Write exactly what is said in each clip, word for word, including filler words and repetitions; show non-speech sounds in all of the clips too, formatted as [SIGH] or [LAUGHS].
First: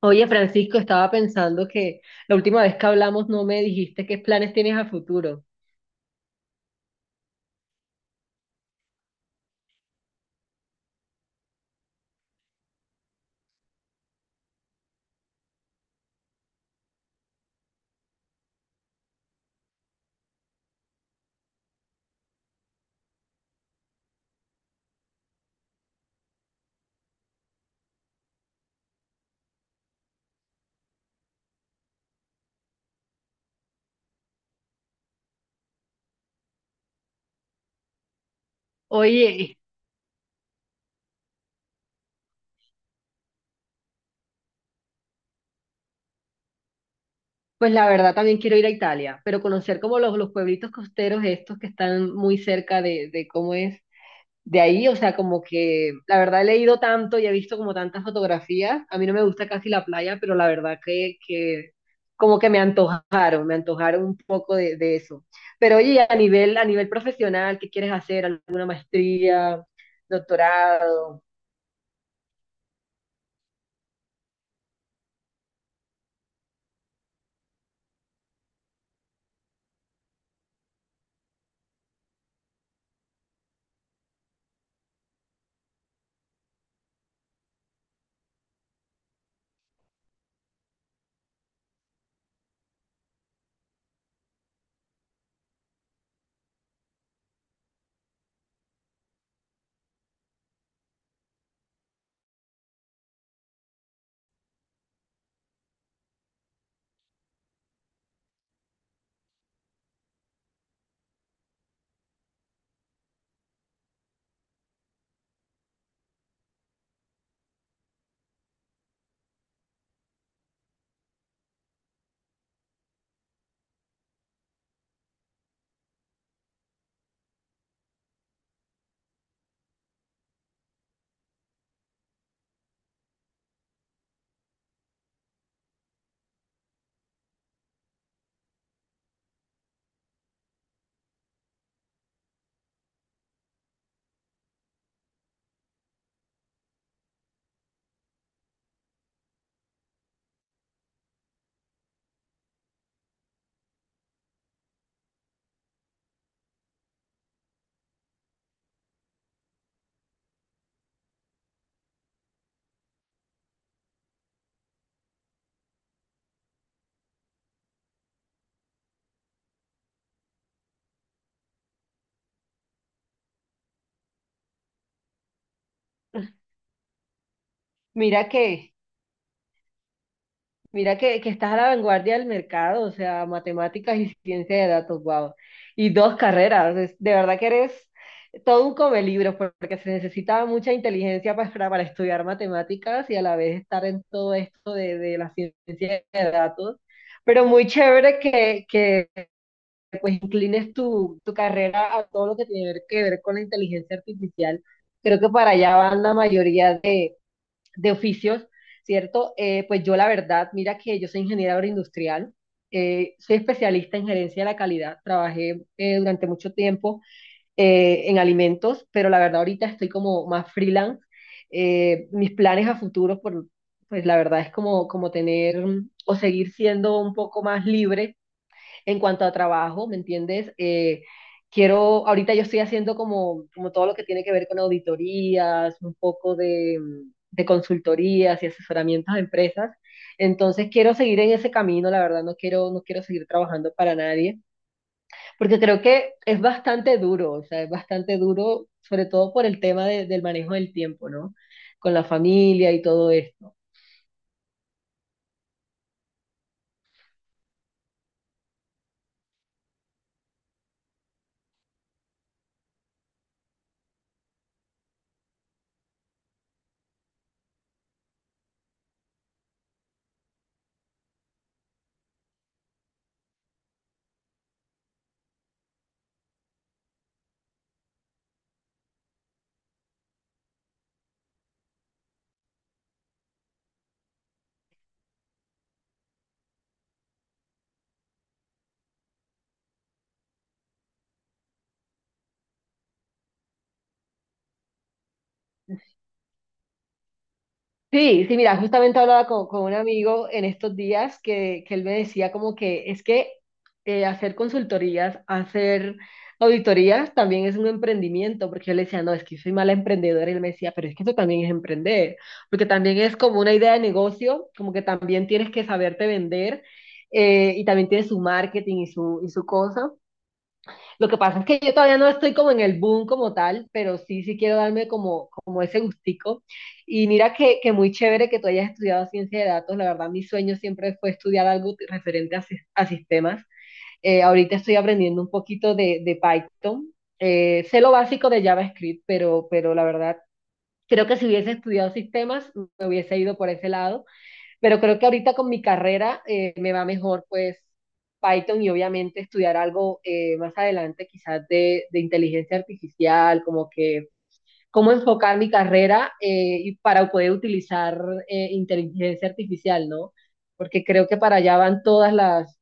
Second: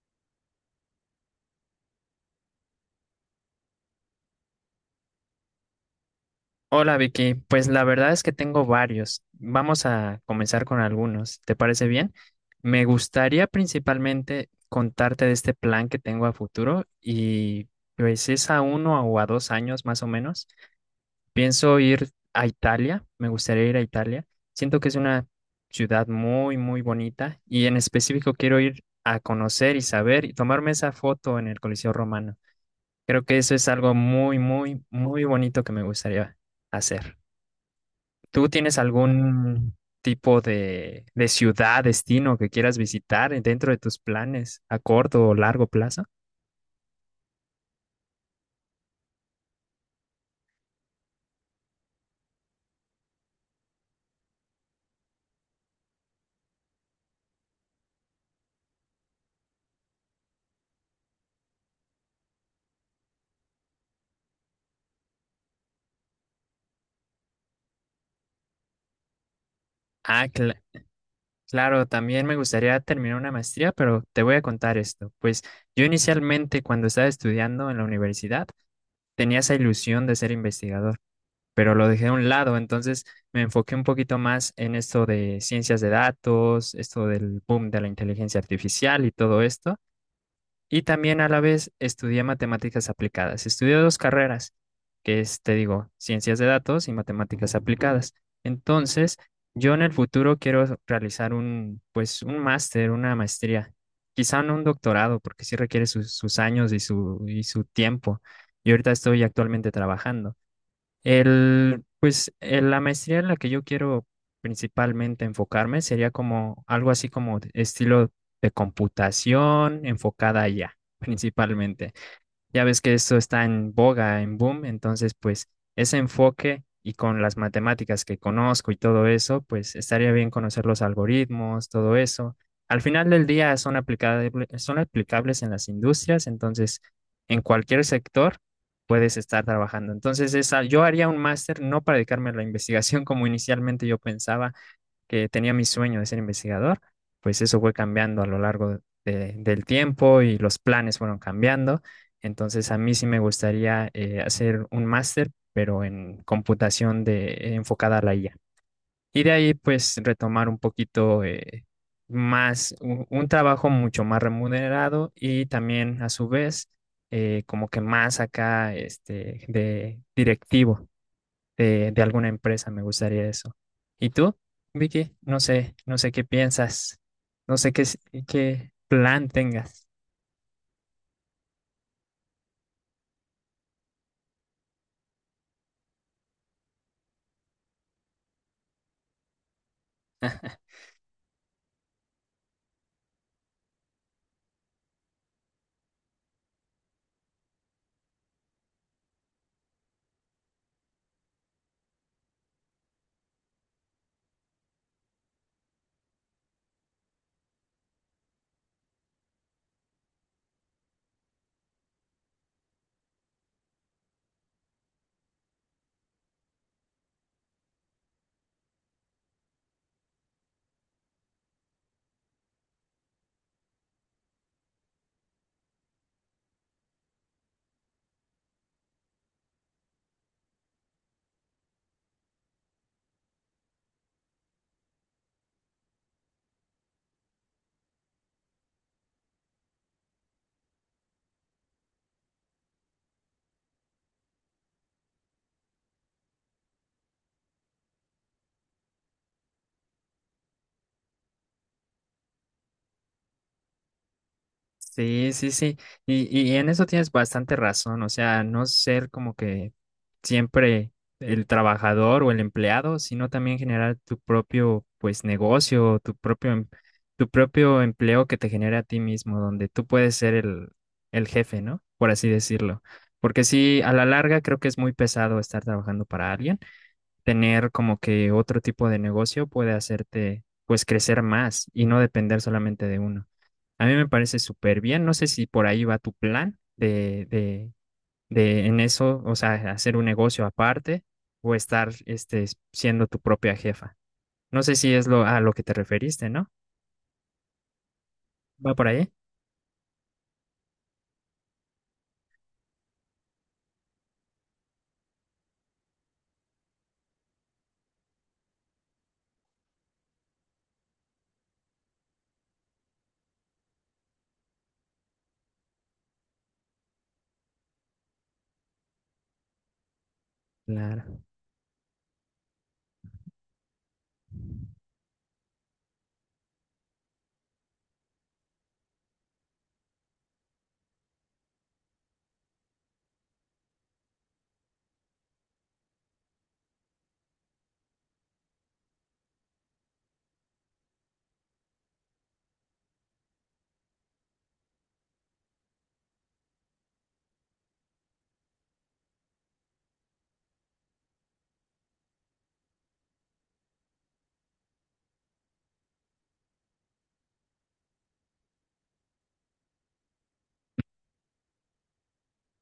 Oye, Francisco, estaba pensando que la última vez que hablamos no me dijiste qué planes tienes a futuro. Hola Vicky, pues la verdad es que tengo varios. Vamos a comenzar con algunos. ¿Te parece bien? Me gustaría principalmente contarte de este plan que tengo a futuro y pues es a uno o a dos años más o menos. Pienso ir a Italia, me gustaría ir a Italia. Siento que es una ciudad muy, muy bonita y en específico quiero ir a conocer y saber y tomarme esa foto en el Coliseo Romano. Creo que eso es algo muy, muy, muy bonito que me gustaría hacer. ¿Tú tienes Oye, algún tipo de, de ciudad, destino que quieras visitar dentro de tus planes a corto o largo plazo? pues la verdad también quiero ir a Italia, pero conocer como los, los pueblitos costeros estos que están muy cerca de, de cómo es de ahí, o sea, como que la verdad he leído tanto y he visto como tantas fotografías. A mí no me gusta casi la playa, pero la verdad que, que como que me antojaron, me antojaron un poco de, de eso. Pero oye, a nivel, a nivel profesional, ¿qué quieres hacer? ¿Alguna maestría, Ah, cla- doctorado? claro, también me gustaría terminar una maestría, pero te voy a contar esto. Pues yo inicialmente cuando estaba estudiando en la universidad tenía esa ilusión de ser investigador, pero lo dejé a un lado, entonces me enfoqué un poquito más en esto de ciencias de datos, esto del boom de la inteligencia artificial y todo esto. Y también a la vez estudié matemáticas aplicadas. Estudié dos carreras, que es, te digo, ciencias de datos y matemáticas aplicadas. Entonces, yo en el futuro quiero realizar un, pues, un máster, una maestría. Quizá no un doctorado, porque sí requiere sus, sus años y su, y su tiempo. Y ahorita estoy actualmente trabajando. El, pues eh, la maestría en la que yo quiero principalmente enfocarme sería como algo así como de estilo de computación enfocada allá, principalmente. Ya ves que eso está en boga, en boom, entonces pues ese enfoque y con las matemáticas que conozco y todo eso, pues estaría bien conocer los algoritmos, todo eso. Al final del día son aplicable- son aplicables en las industrias, entonces en cualquier sector puedes estar trabajando. Entonces esa, yo haría un máster no para dedicarme a la investigación [LAUGHS] como inicialmente yo pensaba, que tenía mi sueño de ser investigador, pues eso fue cambiando a lo largo de- del tiempo y los planes fueron cambiando. Entonces a mí sí me gustaría eh, hacer un máster, pero en computación de, enfocada a la I A. Y de ahí pues retomar un poquito eh, más, un, un trabajo mucho más remunerado y también a su vez eh, como que más acá este, de directivo de, de alguna empresa, me gustaría eso. ¿Y tú, Vicky? No sé, no sé qué piensas, no sé qué, s- Mira qué que, plan tengas. mira que, que estás a la vanguardia del mercado, o sea, matemáticas y ciencia de datos, wow. Y dos carreras, es- de verdad que eres todo un come libros, porque se necesita mucha inteligencia pa- para, para estudiar matemáticas y a la vez estar en todo esto de, de la ciencia de datos. Pero muy chévere que, que pues inclines tu, tu carrera a todo lo que tiene que ver con la inteligencia artificial. Creo que para allá van la mayoría de oficios, ¿cierto? Eh, pues yo la verdad, mira que yo soy ingeniera agroindustrial, eh, soy especialista en gerencia de la calidad, trabajé eh, durante mucho tiempo eh, en alimentos, pero la verdad ahorita estoy como más freelance. Eh, mis planes a futuro, por, pues la verdad es como, como tener mm, o seguir siendo un poco más libre en cuanto a trabajo, ¿me entiendes? Eh, quiero, ahorita yo estoy haciendo como, como todo lo que tiene que ver con auditorías, un poco de, de consultorías y asesoramientos a empresas. Entonces quiero seguir en ese camino, la verdad no quiero, no quiero seguir trabajando para nadie, porque creo que es bastante duro, o sea, es bastante duro, sobre todo por el tema de, del manejo del tiempo, ¿no? Con la familia y todo esto. Sí, sí, sí. Y, y en eso tienes bastante razón. O sea, no ser como que siempre el trabajador o el empleado, sino también generar tu propio, pues, negocio, tu propio, em- tu propio empleo que te genere a ti mismo, donde tú puedes ser el, el jefe, ¿no? Por así decirlo. Porque sí, a la larga creo que es muy pesado estar trabajando para alguien. Tener como que otro tipo de negocio puede hacerte, pues, crecer más y no depender solamente de uno. A mí me parece súper bien. No sé si por ahí va tu plan de, de, de en eso, o sea, hacer un negocio aparte o estar este, siendo tu propia jefa. No sé si es lo a lo que te referiste, ¿no? Sí, sí, mira, ¿Va por justamente ahí? hablaba con, con un amigo en estos días que, que él me decía como que es que eh, hacer consultorías, hacer auditorías también es un emprendimiento, porque yo le decía, no, es que soy mala emprendedora, y él me decía, pero es que eso también es emprender, porque también es como una idea de negocio, como que también tienes que saberte vender eh, y también tienes su marketing y su, y su cosa. Lo que Claro. pasa es que yo todavía no estoy como en el boom como tal, pero sí, sí quiero darme como, como ese gustico. Y mira que, que muy chévere que tú hayas estudiado ciencia de datos. La verdad, mi sueño siempre fue estudiar algo t- referente a, sis- a sistemas. Eh, ahorita estoy aprendiendo un poquito de, de Python. Eh, sé lo básico de JavaScript, pero, pero la verdad, creo que si hubiese estudiado sistemas, me hubiese ido por ese lado pero creo que ahorita con mi carrera eh, me va mejor, pues, Python y obviamente estudiar algo eh, más adelante, quizás de, de inteligencia artificial, como que cómo enfocar mi carrera eh, y para poder utilizar eh, inteligencia artificial, ¿no? Porque creo que para allá van todas las,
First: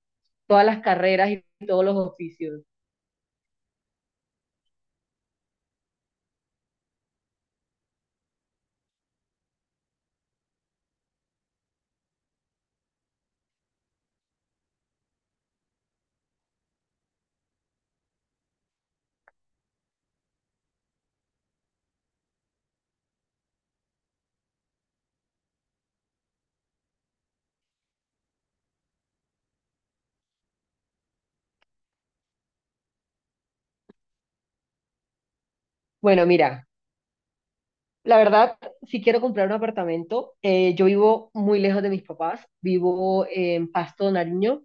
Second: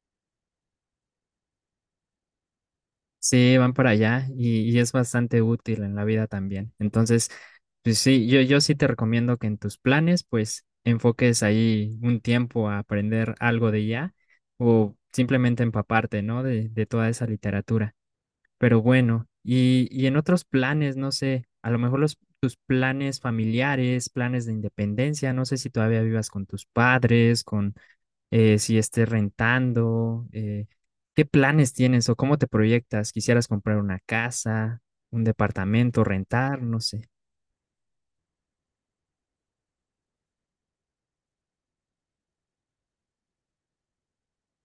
todas las carreras y todos los oficios. Sí, van para allá y, y es bastante útil en la vida también. Entonces, pues sí, yo, yo sí te recomiendo que en tus planes, pues enfoques ahí un tiempo a aprender algo de ya o simplemente empaparte, ¿no? De, de toda esa literatura. Pero bueno, y, y en otros planes, no sé, a lo mejor los, tus planes familiares, planes de independencia, no sé si todavía vivas con tus padres, con eh, si estés rentando, eh, ¿qué planes tienes o cómo te proyectas? ¿Quisieras comprar una casa, un departamento, Bueno, rentar? mira, No sé. la verdad, si quiero comprar un apartamento, eh, yo vivo muy lejos de mis papás, vivo en Pasto, Nariño.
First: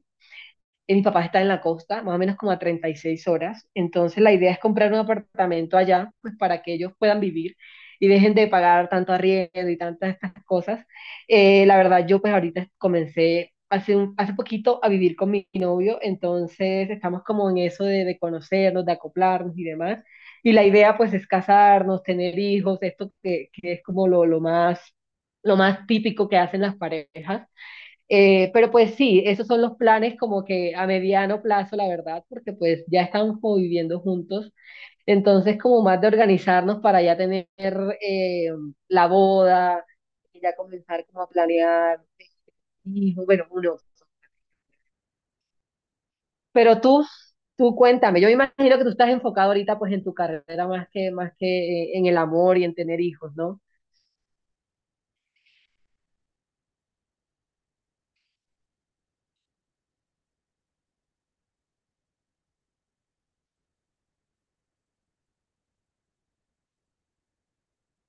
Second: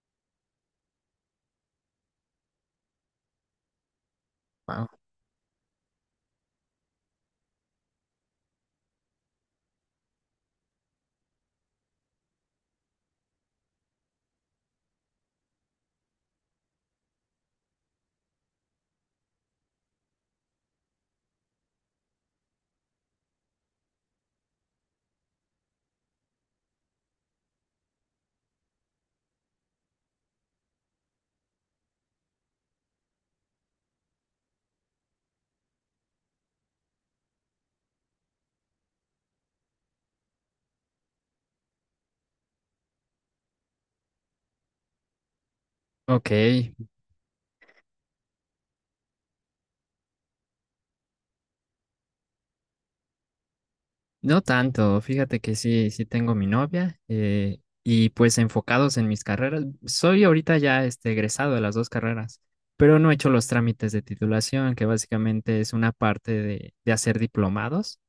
Eh, Mi papá está en la costa, más o menos como a treinta y seis horas. Entonces la idea es Wow. comprar un apartamento allá, pues para que ellos puedan vivir y dejen de pagar tanto arriendo y tantas estas cosas. Eh, la verdad, yo pues ahorita comencé hace, un- hace poquito a vivir con mi novio, entonces estamos como en eso de, de conocernos, de acoplarnos y demás. Y la idea pues es casarnos, tener hijos, esto que, que es como lo, lo más, lo más típico que hacen las parejas. Eh, pero pues sí, esos son los planes como que a mediano plazo, la verdad, porque pues ya estamos como viviendo juntos. Entonces, como más de organizarnos para ya tener eh, la boda y ya comenzar como a planear hijos, bueno, uno. Ok. Pero tú, tú cuéntame, yo me imagino que tú estás enfocado ahorita pues en tu carrera más que, más que eh, en el amor y en tener hijos, ¿no? No tanto, fíjate que sí, sí tengo mi novia eh, y pues enfocados en mis carreras. Soy ahorita ya este, egresado de las dos carreras, pero no he hecho los trámites de titulación, que básicamente es una parte de, de hacer diplomados,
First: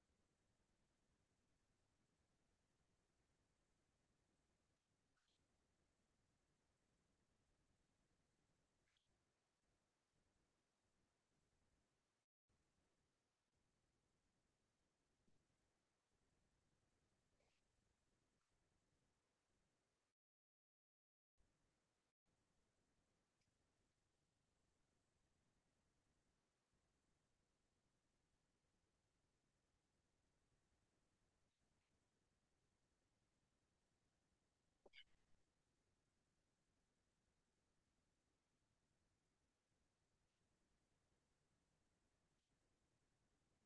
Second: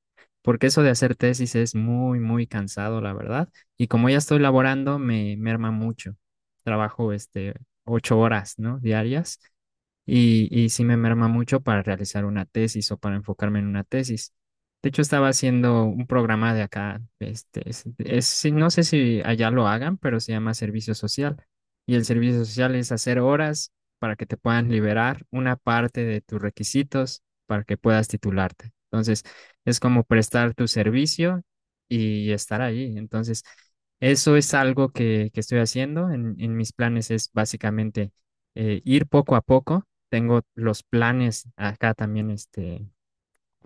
porque eso de hacer tesis es muy, muy cansado, la verdad. Y como ya estoy laborando, me merma mucho. Trabajo este, ocho horas, ¿no? Diarias y, y sí me merma mucho para realizar una tesis o para enfocarme en una tesis. De hecho, estaba haciendo un programa de acá, este, es, es- sí, no sé si allá lo hagan, pero se llama servicio social. Y el servicio social es hacer horas para que te puedan liberar una parte de tus requisitos para que puedas titularte. Entonces, es como prestar tu servicio y estar ahí. Entonces, eso es algo que, que estoy haciendo. En, en mis planes es básicamente eh, ir poco a poco, tengo los planes acá también, este,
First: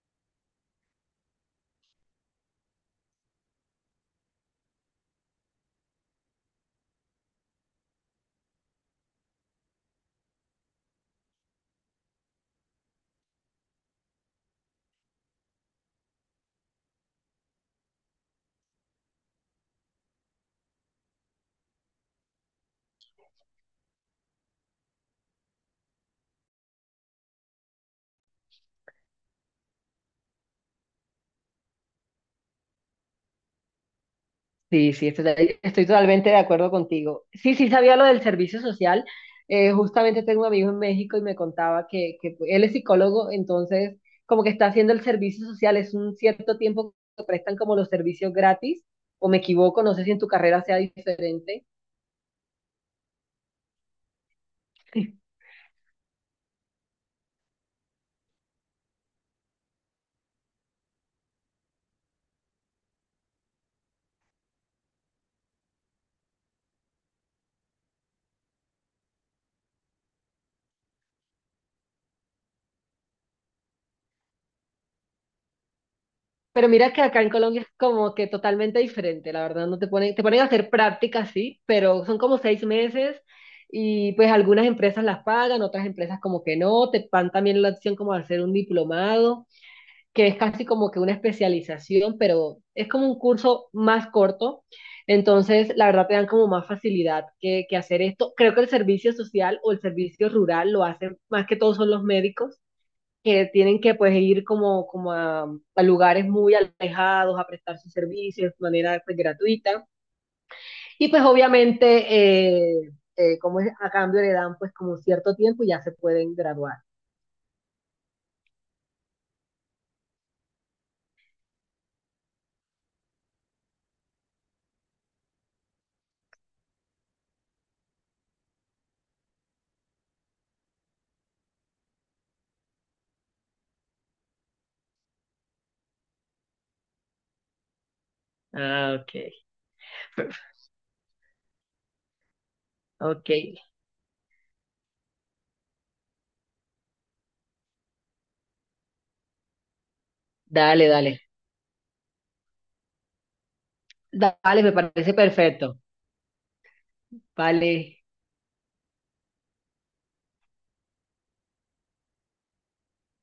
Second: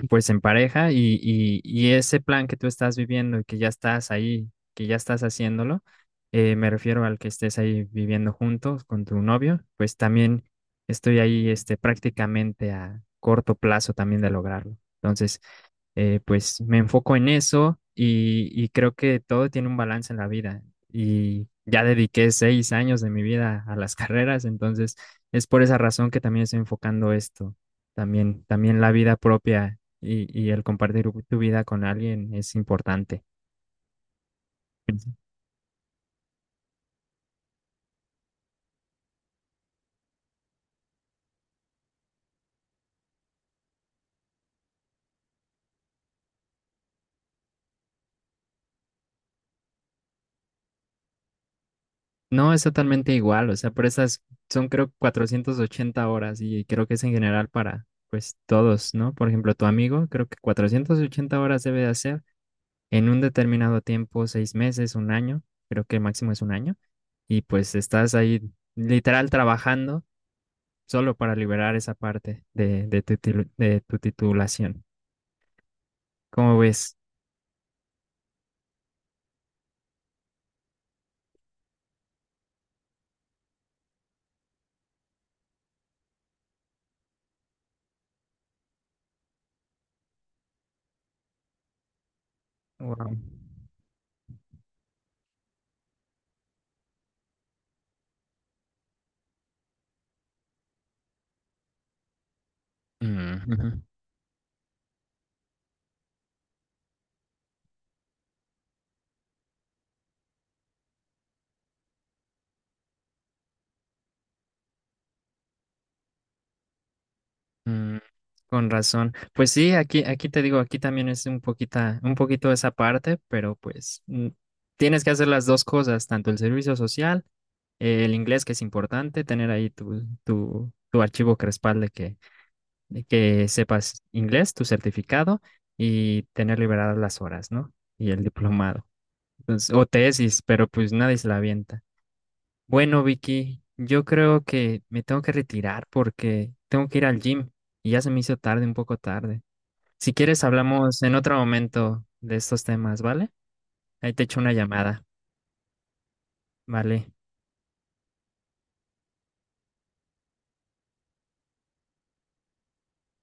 pues en pareja y, y, y ese plan que tú estás viviendo y que ya estás ahí, que ya estás haciéndolo, eh, me refiero al que estés ahí viviendo juntos con tu novio, pues también estoy ahí, este, prácticamente a corto plazo también de lograrlo. Entonces, eh, pues me enfoco en eso y, y creo que todo tiene un balance en la vida. Y ya dediqué seis años de mi vida a las [LAUGHS] carreras, entonces es por esa razón que también estoy enfocando esto. También, también la vida propia y, y el compartir tu vida con alguien es importante. Sí, sí, estoy, estoy totalmente de acuerdo contigo. Sí, sí, sabía lo del servicio social. Eh, justamente tengo un amigo en México y me contaba que, que él es psicólogo, entonces como que está haciendo el servicio social, es un cierto tiempo que prestan como los servicios gratis, o me equivoco, no sé si en tu carrera sea diferente. No, es totalmente igual, o sea, por esas son creo cuatrocientas ochenta horas y creo que es en general para pues todos, ¿no? Por ejemplo, tu amigo, creo que cuatrocientas ochenta horas debe de hacer en un determinado tiempo, seis meses, un año, creo que el máximo es un año, y pues estás ahí literal trabajando solo para liberar esa parte de, de tu, tilu- de tu titulación. ¿Cómo Pero mira ves? que acá en Colombia es como que totalmente diferente, la verdad, no te ponen, te ponen a hacer prácticas, sí, pero son como seis meses y pues algunas empresas las pagan, otras empresas como que no, te dan también la opción como de hacer un diplomado, que es casi como que una especialización, pero es como Wow. un curso más corto, entonces la verdad te dan como más facilidad que, que hacer esto. Creo que el servicio social o el servicio rural lo hacen más que todos son los médicos Mm, que ujú, tienen que pues ir como, como a, a lugares muy alejados a prestar sus servicios de manera pues, gratuita. Y pues obviamente, eh, eh, como es, a cambio le dan pues como cierto tiempo y ya se pueden graduar. mm, con razón. Pues sí, aquí, aquí te digo, aquí también es un poquita, un poquito esa parte, pero pues mm, tienes que hacer las dos cosas, tanto el servicio social, eh, el inglés que es importante, tener ahí tu, tu, tu archivo que respalde que, de que sepas inglés, tu certificado y tener liberadas las horas, ¿no? Y el diplomado. Ah, ok, Entonces, o tesis, pero pues nadie se la avienta. Bueno, ok. Vicky, yo creo que me tengo que retirar porque tengo que ir al gym y ya se me hizo tarde, un poco tarde. Si quieres, Dale, hablamos en dale. otro momento de estos temas, ¿vale? Ahí te echo una Dale, me llamada, parece perfecto. ¿vale? Vale.